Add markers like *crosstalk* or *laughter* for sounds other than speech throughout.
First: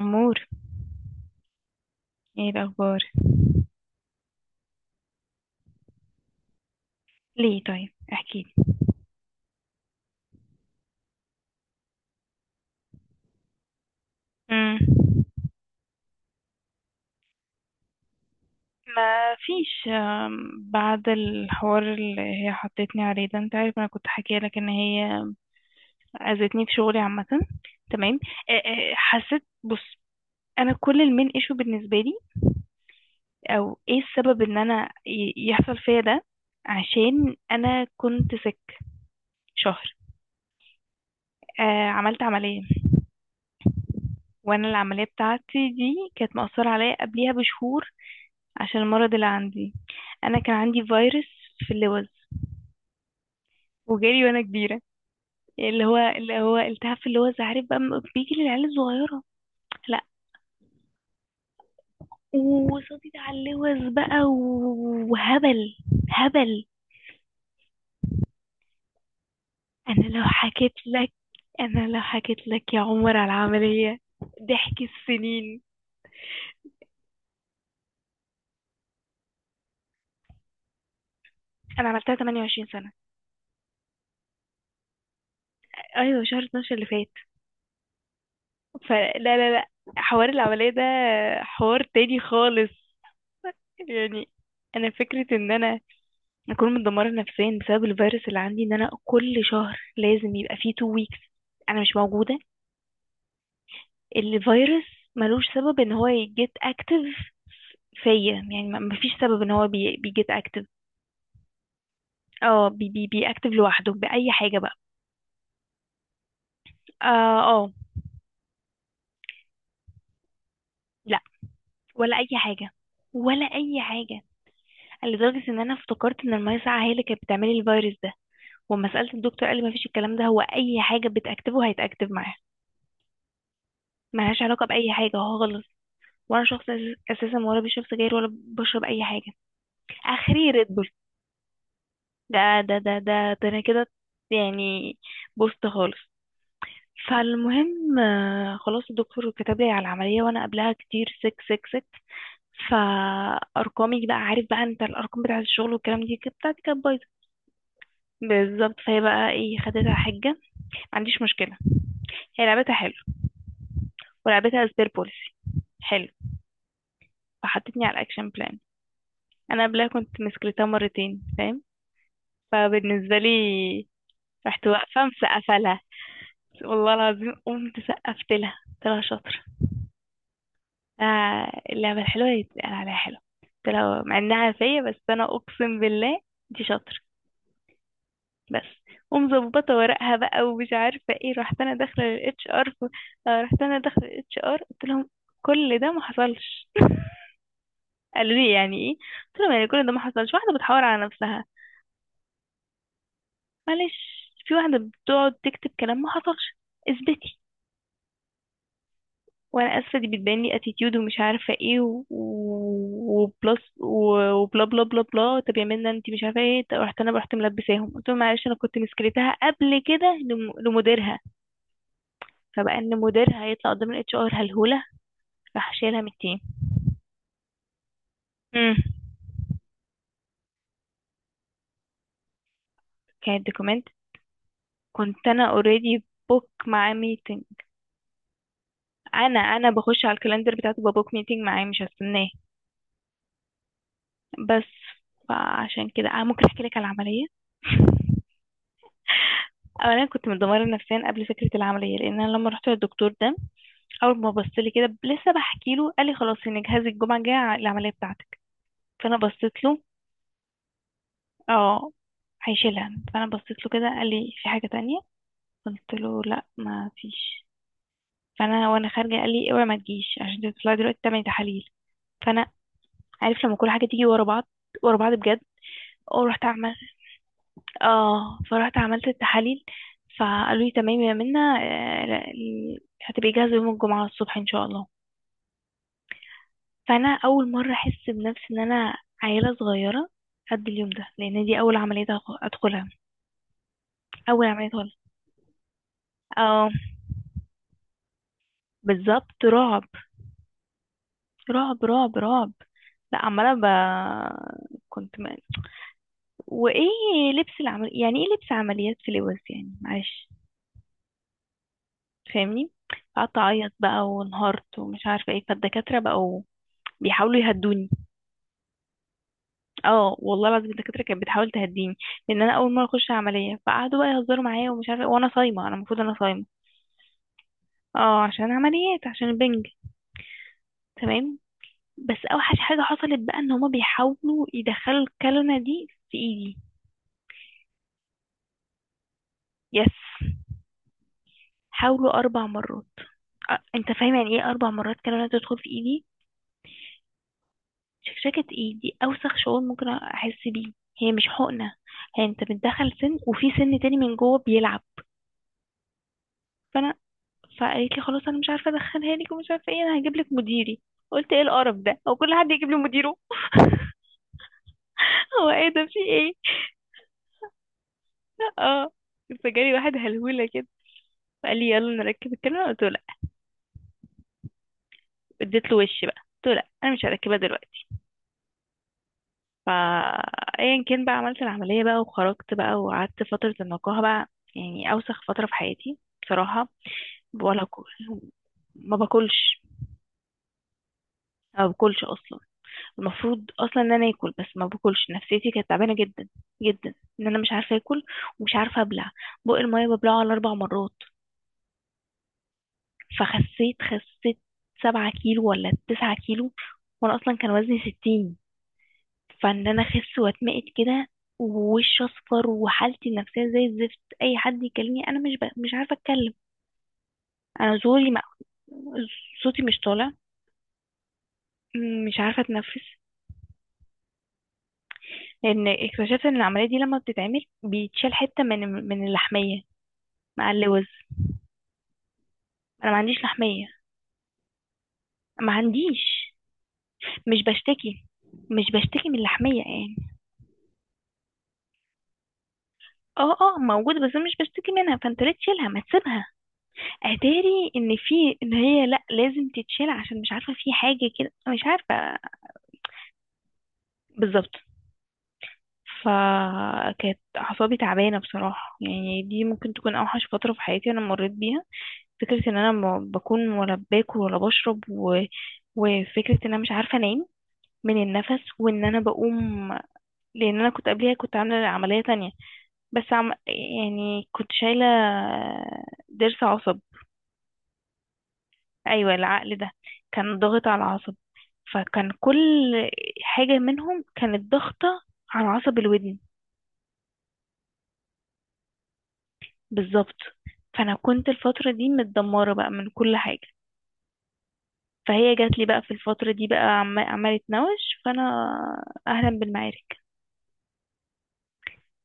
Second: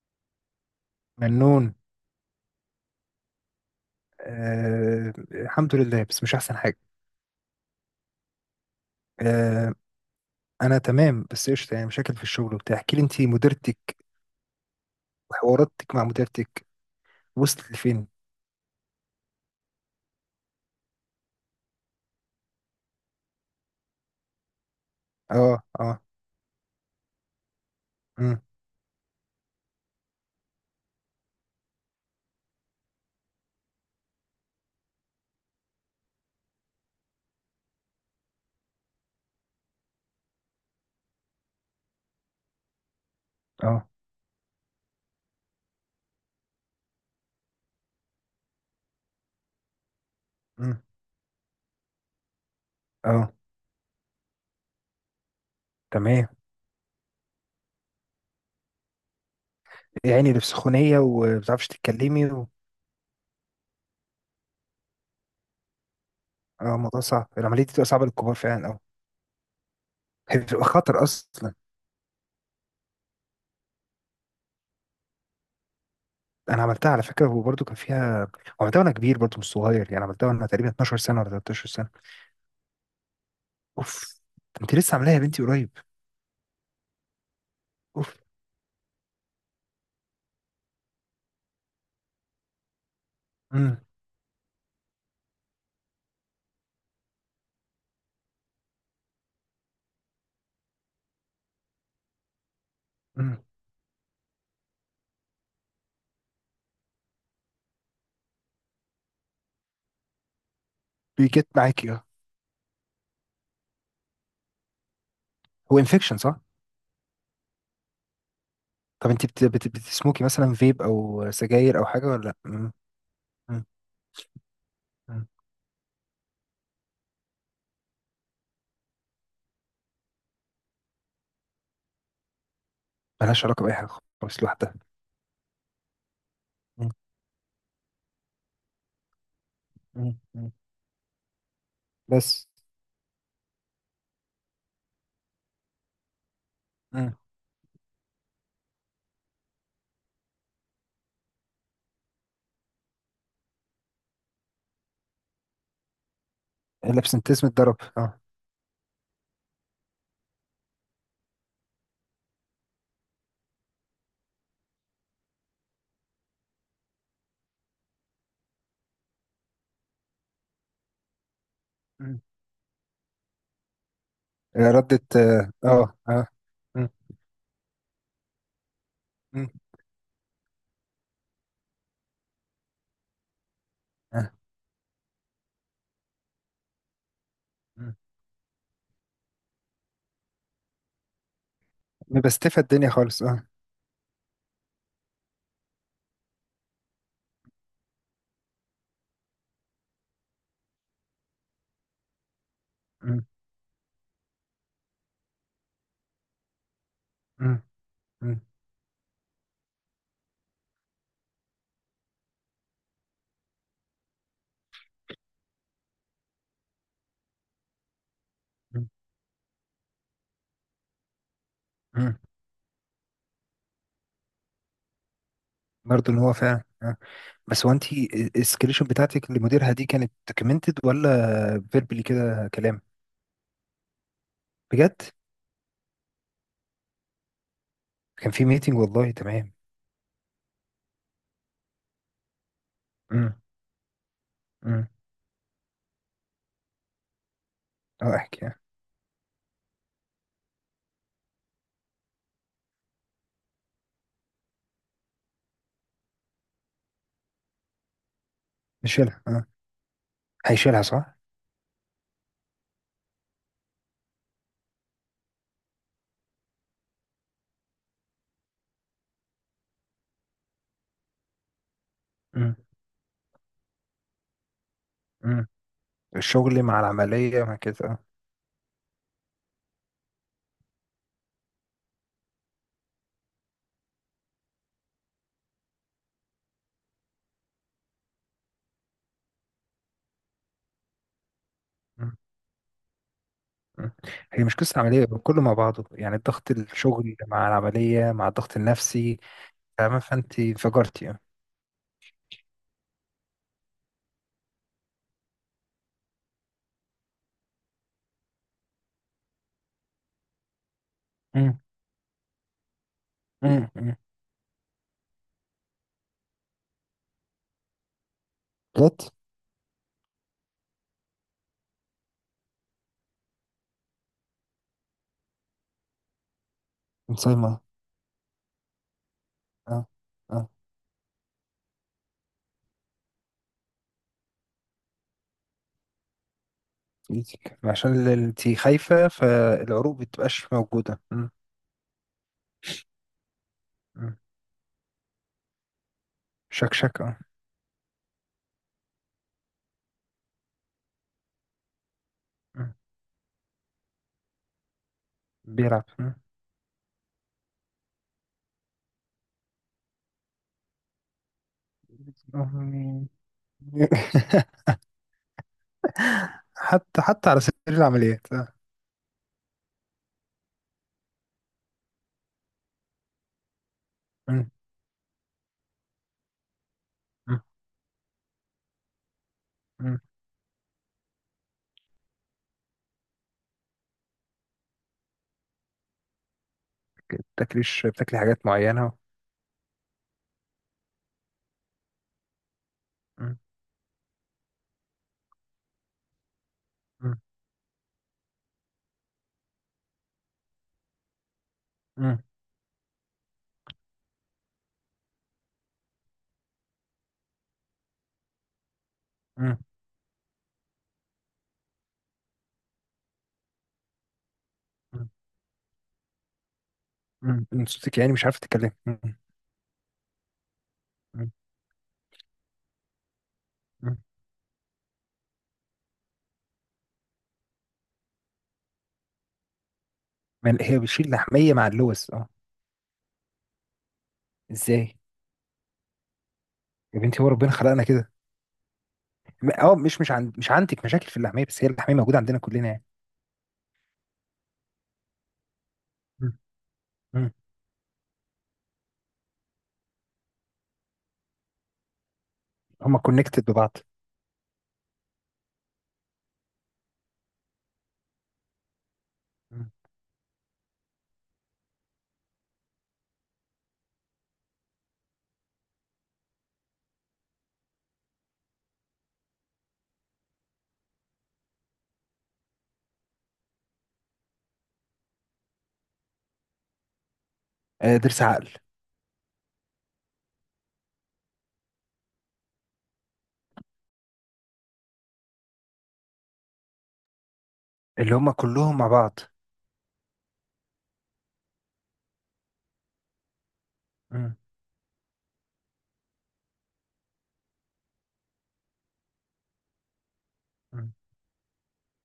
أمور، منون. ايه الأخبار؟ آه، الحمد لله بس مش احسن حاجه. ليه؟ طيب احكيلي. آه، انا تمام بس قشطه، يعني مشاكل في الشغل وبتاع. احكي لي انت مديرتك امم وحواراتك مع مديرتك، وصلت لفين؟ ما فيش. بعد الحوار اللي هي حطتني عليه ده، انت عارف انا كنت حكيه لك ان هي اه اه. اذتني في شغلي عامه. تمام. امم. حسيت، بص، انا كل المين ايشو بالنسبه لي، او ايه السبب ان انا يحصل فيا ده؟ عشان انا كنت سك شهر. عملت عمليه، اه. وانا العمليه بتاعتي دي كانت مأثره عليا قبليها بشهور، عشان المرض اللي عندي. انا كان امم. عندي فيروس في اللوز، اه. وجالي وانا كبيره، اللي هو تمام، اللي هو التهاب في اللوز، عارف بقى، بيجي للعيال الصغيره. لا. يعني اللي في سخونيه وما بتعرفش تتكلمي و وصديت على اللوز بقى وهبل. هبل. اه، الموضوع صعب، العمليه دي بتبقى صعبه للكبار فعلا، اه. انا لو هي بتبقى حكيت خطر لك اصلا. انا لو حكيت لك يا عمر على العمليه، ضحك السنين. انا عملتها على فكره وبرده كان فيها، عملتها وانا كبير برده مش صغير يعني، عملتها وانا تقريبا 12 سنه ولا 13 انا سنه. عملتها 28 سنه. اوف. انت لسه عاملاها يا بنتي قريب؟ ايوه، شهر 12 اللي فات. اوف. فلا، لا، لا، حوار العمليه ده حوار تاني خالص. مم. يعني انا فكره ان انا اكون متدمره نفسيا بسبب الفيروس اللي عندي، ان انا كل شهر لازم يبقى فيه تو ويكس انا مش موجوده. مم. الفيروس ملوش سبب ان هو يجيت اكتف فيا، يعني مفيش سبب ان هو بيجيت اكتف. بيجت معاكي اه. اه، بي بي بي اكتف لوحده باي حاجه بقى. هو انفكشن صح؟ اه، اه. طب انت بتسموكي مثلا فيب لا، او سجاير او حاجه ولا ولا اي لا؟ حاجه، مم. ولا مم. اي حاجه. مم. لدرجه ان انا افتكرت ان الميه ساقعه هي اللي كانت بتعملي الفيروس ده، وما سالت الدكتور قال لي مفيش الكلام ده، هو اي حاجه بتاكتفه هيتاكتف معاها. ملهاش علاقه باي حاجه، ملهاش خالص، علاقه لوحدها. باي حاجه خالص. ولا شخص مم. اساسا ولا بشرب سجاير ولا بشرب اي حاجه. مم. اخري مم. ريد بول. ده بس. ده انا كده يعني، بوست خالص. مم. فالمهم، خلاص الدكتور كتب لي على العمليه. وانا قبلها كتير سك، فارقامي بقى، عارف بقى انت، الارقام بتاعه الشغل والكلام دي كانت، بتاعتي كانت بايظه. الابسنتيزم اتضرب، اه. بالظبط. فهي بقى ايه، خدتها حجه، ما عنديش مشكله، هي لعبتها حلو، ولعبتها سبير بوليسي، حلو، فحطتني على الاكشن بلان. انا قبلها كنت مسكرتها مرتين، فاهم؟ مم. فبالنسبة لي، رحت ردة، واقفة اه مسقفة لها. اه آه. مم. والله العظيم قمت سقفت لها، قلت لها شاطرة. مم. اللعبة الحلوة اللي بتتقال عليها حلوة، قلت لها، مع آه. انها فيا، بس انا اقسم بالله دي شاطرة. مم. بس. ومظبطة ورقها بقى ومش عارفة ايه. مبستفة الدنيا خالص، اه. رحت انا داخلة للاتش ار، قلت لهم كل ده ما حصلش. *laughs* قالوا لي يعني ايه؟ قلت لهم يعني كل ده ما حصلش، واحدة بتحاور على نفسها، مم. معلش، في واحدة بتقعد تكتب كلام ما حصلش، اثبتي. مم. مم. وانا اسفه دي بتبان لي اتيتيود ومش عارفه ايه وبلس وبلا بلا بلا بلا، طب يا منى انت مش عارفه ايه. طب رحت انا، رحت ملبساهم قلت لهم معلش انا كنت مم. مسكرتها قبل كده لمديرها. مم. فبقى ان مديرها هيطلع قدام الاتش ار هلهوله، راح شايلها من برضه ان هو التيم. فعلا آه. بس هو انت، امم، السكريشن بتاعتك لمديرها دي كانت دوكيومنتد ولا فيربلي كده كلام؟ كانت دوكيمنت. بجد؟ كنت انا اوريدي بوك معاه ميتنج. كان في ميتنج، والله انا تمام. بخش على الكالندر بتاعته ببوك ميتنج معاه مش هستناه، امم. بس. امم. فعشان كده انا ممكن احكي لك على العمليه. اه، *laughs* احكي اه. اولا كنت متدمره نفسيا قبل فكره العمليه، لان انا لما رحت للدكتور ده، اول ما بص لي كده، لسه بحكي له، قال لي خلاص ان جهازي الجمعه الجايه العمليه بتاعتك. فانا نشيلها اه. بصيت له. هيشيلها صح. اه، هيشيلها. فانا بصيت له كده، قال لي في حاجه تانية؟ قلت له لا، ما فيش. فانا وانا خارجه قال لي اوعي ما تجيش، عشان تطلعي دلوقتي تعملي تحاليل. فانا، امم. عارف لما كل حاجه تيجي ورا بعض، ورا بعض بجد. امم. ورحت. الشغل مع العملية مع كده اه. اه، فرحت عملت التحاليل، فقالوا لي تمام يا منى، ال هتبقي جاهزة يوم الجمعة الصبح ان شاء الله. فانا اول مرة احس بنفسي ان انا عيلة صغيرة قد اليوم ده، لان دي اول عملية مم. ادخلها، مم. هي اول مش عملية قصة خالص. عملية، كله مع بعضه يعني، ضغط اه، الشغل مع العملية مع الضغط النفسي. بالظبط، رعب، فاهمة، فانت انفجرتي اه. رعب، رعب، رعب. لا عمالة ب... كنت م... وايه، لبس العمل يعني ايه، لبس عمليات، في لبس يعني، معلش، امم. فاهمني؟ قعدت امم. اعيط امم. بقى وانهارت ومش عارفه ايه، فالدكاتره بقوا بيحاولوا يهدوني. جت. اه، والله العظيم الدكاتره كانت بتحاول تهديني، لان انا اول مره اخش عمليه، فقعدوا بقى يهزروا معايا ومش عارفه وانا صايمه، انا المفروض انا صايمه، مصايمة اه، عشان عمليات، عشان البنج. اه اه. تمام. بس اوحش حاجه حصلت بقى، ان هما بيحاولوا يدخلوا الكلمه دي في ايدي. في ايدك عشان انت خايفة، يس. فالعروق بتبقاش موجودة، امم. حاولوا 4 مرات. انت فاهم امم. يعني ايه 4 مرات كلمه تدخل في ايدي؟ شكشك اه. شكشكه ايدي اوسخ شعور ممكن احس بيه. هي مش حقنه، هي انت مم. بتدخل سن، وفي سن تاني من جوه بيلعب. بيلعب مم. فانا، فقالت لي خلاص انا مش عارفه ادخلها لك ومش عارفه ايه، انا هجيب لك مديري. قلت ايه القرف ده، هو كل حد يجيب لي مديره؟ *laughs* *laughs* هو ايه ده؟ في ايه؟ حتى حتى على سبيل العمليات آه. اه. فجالي واحد هلهوله كده، فقال لي يلا نركب الكاميرا. قلت له لا. مم. اديت له وش بقى، قلت له لا، انا مش هركبها مم. دلوقتي. فا، مم. ايا كان بقى، عملت العمليه بقى وخرجت بقى، وقعدت فتره النقاهه بقى. يعني اوسخ فتره في حياتي بصراحه. ولا كل، بتاكليش، بتاكلي حاجات معينة؟ ما باكلش، ما باكلش اصلا. مم. المفروض اصلا ان انا اكل، بس ما باكلش، نفسيتي كانت تعبانه جدا جدا. مم. ان انا مش عارفه اكل ومش عارفه ابلع، بق الميه ببلعه على 4 مرات. مم. فخسيت، خسيت 7 كيلو ولا 9 كيلو، وانا اصلا كان وزني 60. مم. فان انا اخس واتمقت كده ووشي اصفر وحالتي النفسيه زي الزفت، اي حد يكلمني انا مش ب... مش عارفه اتكلم. مم. مم. انا صوتك زوري يعني ما... مش عارفة تتكلمي، مم. صوتي مش طالع. مم. مش عارفه اتنفس، مم. لان اكتشفت ان العمليه دي لما بتتعمل بيتشال حته من، من اللحميه مع هي اللوز. بتشيل لحمية مع اللوز اه. انا ما عنديش لحمية. ازاي؟ ما عنديش. يا بنتي هو مش ربنا خلقنا بشتكي، كده. مش بشتكي من اللحمية يعني. مش عندك مشاكل في اللحمية، بس هي اللحمية موجودة عندنا كلنا يعني. اه، اه، موجودة، بس أنا مش بشتكي منها، فانت ليه تشيلها؟ ما تسيبها. مم. مم. اتاري ان في، ان هي لا، لازم تتشيل عشان، مش عارفة، في حاجة كده مش عارفة. هما كونكتد ببعض. بالظبط. فكانت اعصابي تعبانة بصراحة، يعني دي مم. ممكن تكون اوحش فترة في حياتي انا مريت بيها. فكرة ان انا ما بكون ولا باكل ولا بشرب و... وفكرة ان انا مش عارفة انام من النفس، وان انا بقوم. لان انا كنت قبليها كنت عامله عمليه تانية، بس عم... يعني كنت شايله ضرس عصب. آه، ضرس عقل. ايوه العقل ده كان ضاغط على العصب، فكان كل حاجه منهم كانت ضاغطه على عصب الودن. اللي هما كلهم مع بعض. بالظبط. فانا كنت الفتره دي متدمره بقى من كل حاجه. مم. فهي جات لي بقى في الفتره دي بقى، عم... عماله تنوش. فانا اهلا بالمعارك. مم.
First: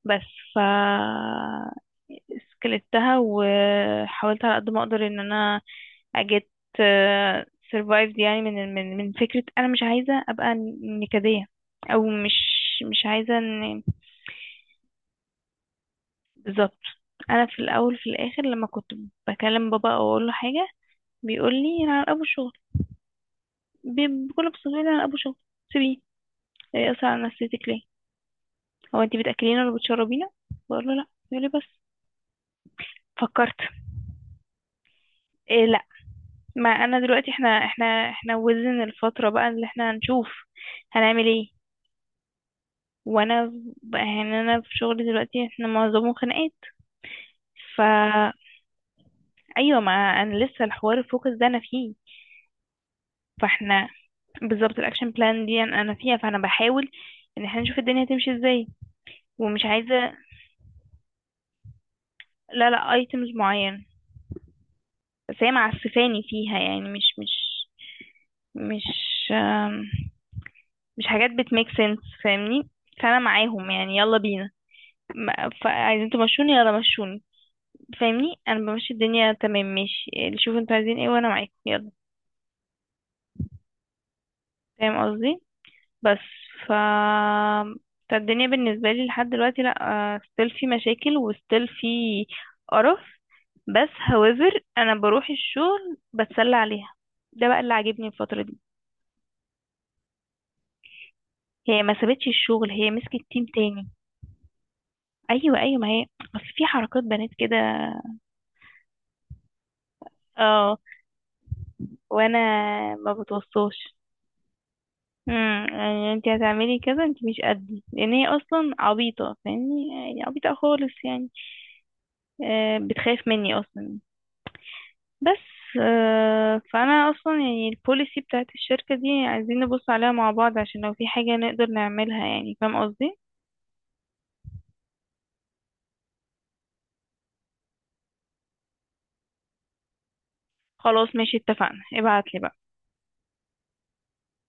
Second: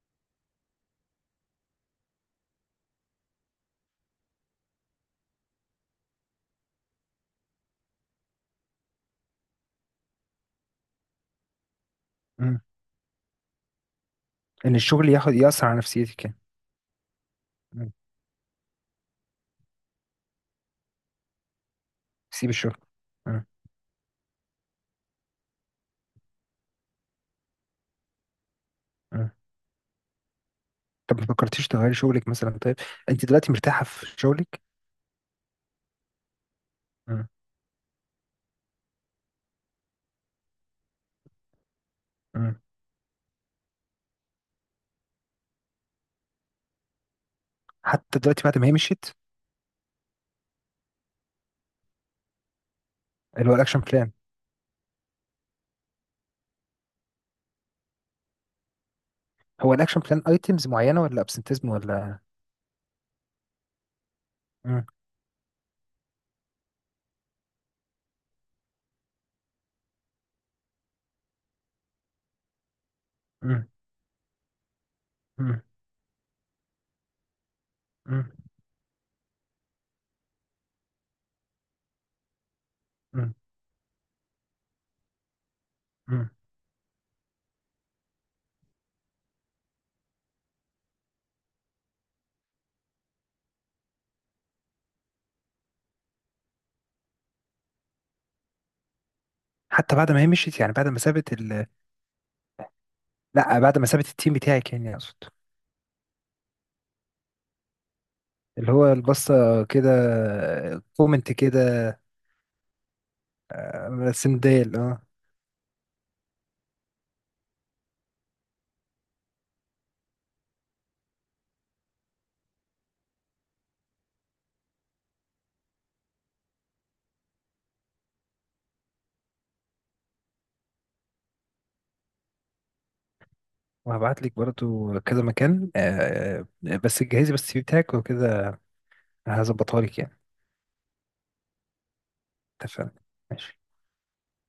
بس، ف، سكلتها وحاولت على قد ما اقدر ان انا اجيت سيرفايفد يعني، من فكرة انا مش عايزة ابقى نكدية، او مش، مم. مش عايزة ان، ان الشغل ياخد يأثر على نفسيتك يعني. بالظبط. انا في مم. الاول في الاخر لما كنت بكلم بابا او اقول له حاجة، بيقول لي انا على ابو سيب شغل. الشغل. بكل بساطة بيقول لي انا على ابو شغل، سيبيه، هي اصلا على نفسيتك ليه؟ هو انت مم. بتاكلينا ولا بتشربينا؟ بقول له لا، طب ما يقول لي فكرتيش بس. تغيري شغلك مثلا، طيب انت دلوقتي فكرت، مرتاحه في شغلك؟ لا. ما انا مم. دلوقتي، احنا وزن الفترة بقى اللي احنا هنشوف هنعمل ايه. مم. وانا يعني انا في شغلي دلوقتي احنا معظمه خناقات، حتى فا، دلوقتي بعد ما هي مشيت؟ ايوه، ما انا لسه الحوار الفوكس ده انا فيه. اللي هو الاكشن فاحنا، بلان. بالظبط الاكشن بلان دي انا فيها، فانا بحاول ان احنا نشوف الدنيا هتمشي ازاي. ومش هو الاكشن عايزة، بلان ايتمز معينه ولا ابسنتيزم ولا؟ لا لا، ايتمز معين. مم. بس هي معسفاني فيها يعني، مش، مش، مش، آم، مش حاجات بتميك سنس فاهمني؟ فانا مم. معاهم يعني يلا بينا، ما، مم. فعايزين تمشوني يلا مشوني. مم. فاهمني، انا بمشي، الدنيا تمام ماشي، اللي شوفوا انتوا عايزين ايه وانا معاكم يلا. مم. فاهم قصدي؟ بس. مم. ف، فالدنيا بالنسبه لي لحد دلوقتي لا، ستيل في مشاكل وستيل في قرف، بس however انا بروح الشغل بتسلى عليها، ده بقى اللي عاجبني الفتره دي. حتى بعد ما هي مشيت يعني، بعد ما سابت ال. هي ما سابتش الشغل، هي مسكت تيم لا، بعد ما تاني. سابت التيم بتاعك يعني اقصد. ايوه، ايوه، ما هي، اصل في حركات بنات كده. اللي هو البصه، كده. اه. كومنت كده. وانا ما بتوصاش. سندال اه. امم، يعني انت هتعملي كذا، انت مش قدي، لان هي اصلا عبيطه فاهمني، يعني عبيطه خالص يعني. بتخاف مني اصلا بس. فانا اصلا يعني البوليسي بتاعت الشركه دي عايزين نبص عليها مع بعض، عشان لو في حاجه نقدر نعملها، يعني فاهم قصدي؟ وهبعت لك برضو كذا مكان آه، بس جهزي بس السي في بتاعك وكده، هظبطها لك يعني. خلاص، ماشي، اتفقنا، ابعتلي بقى. اتفقنا. ماشي.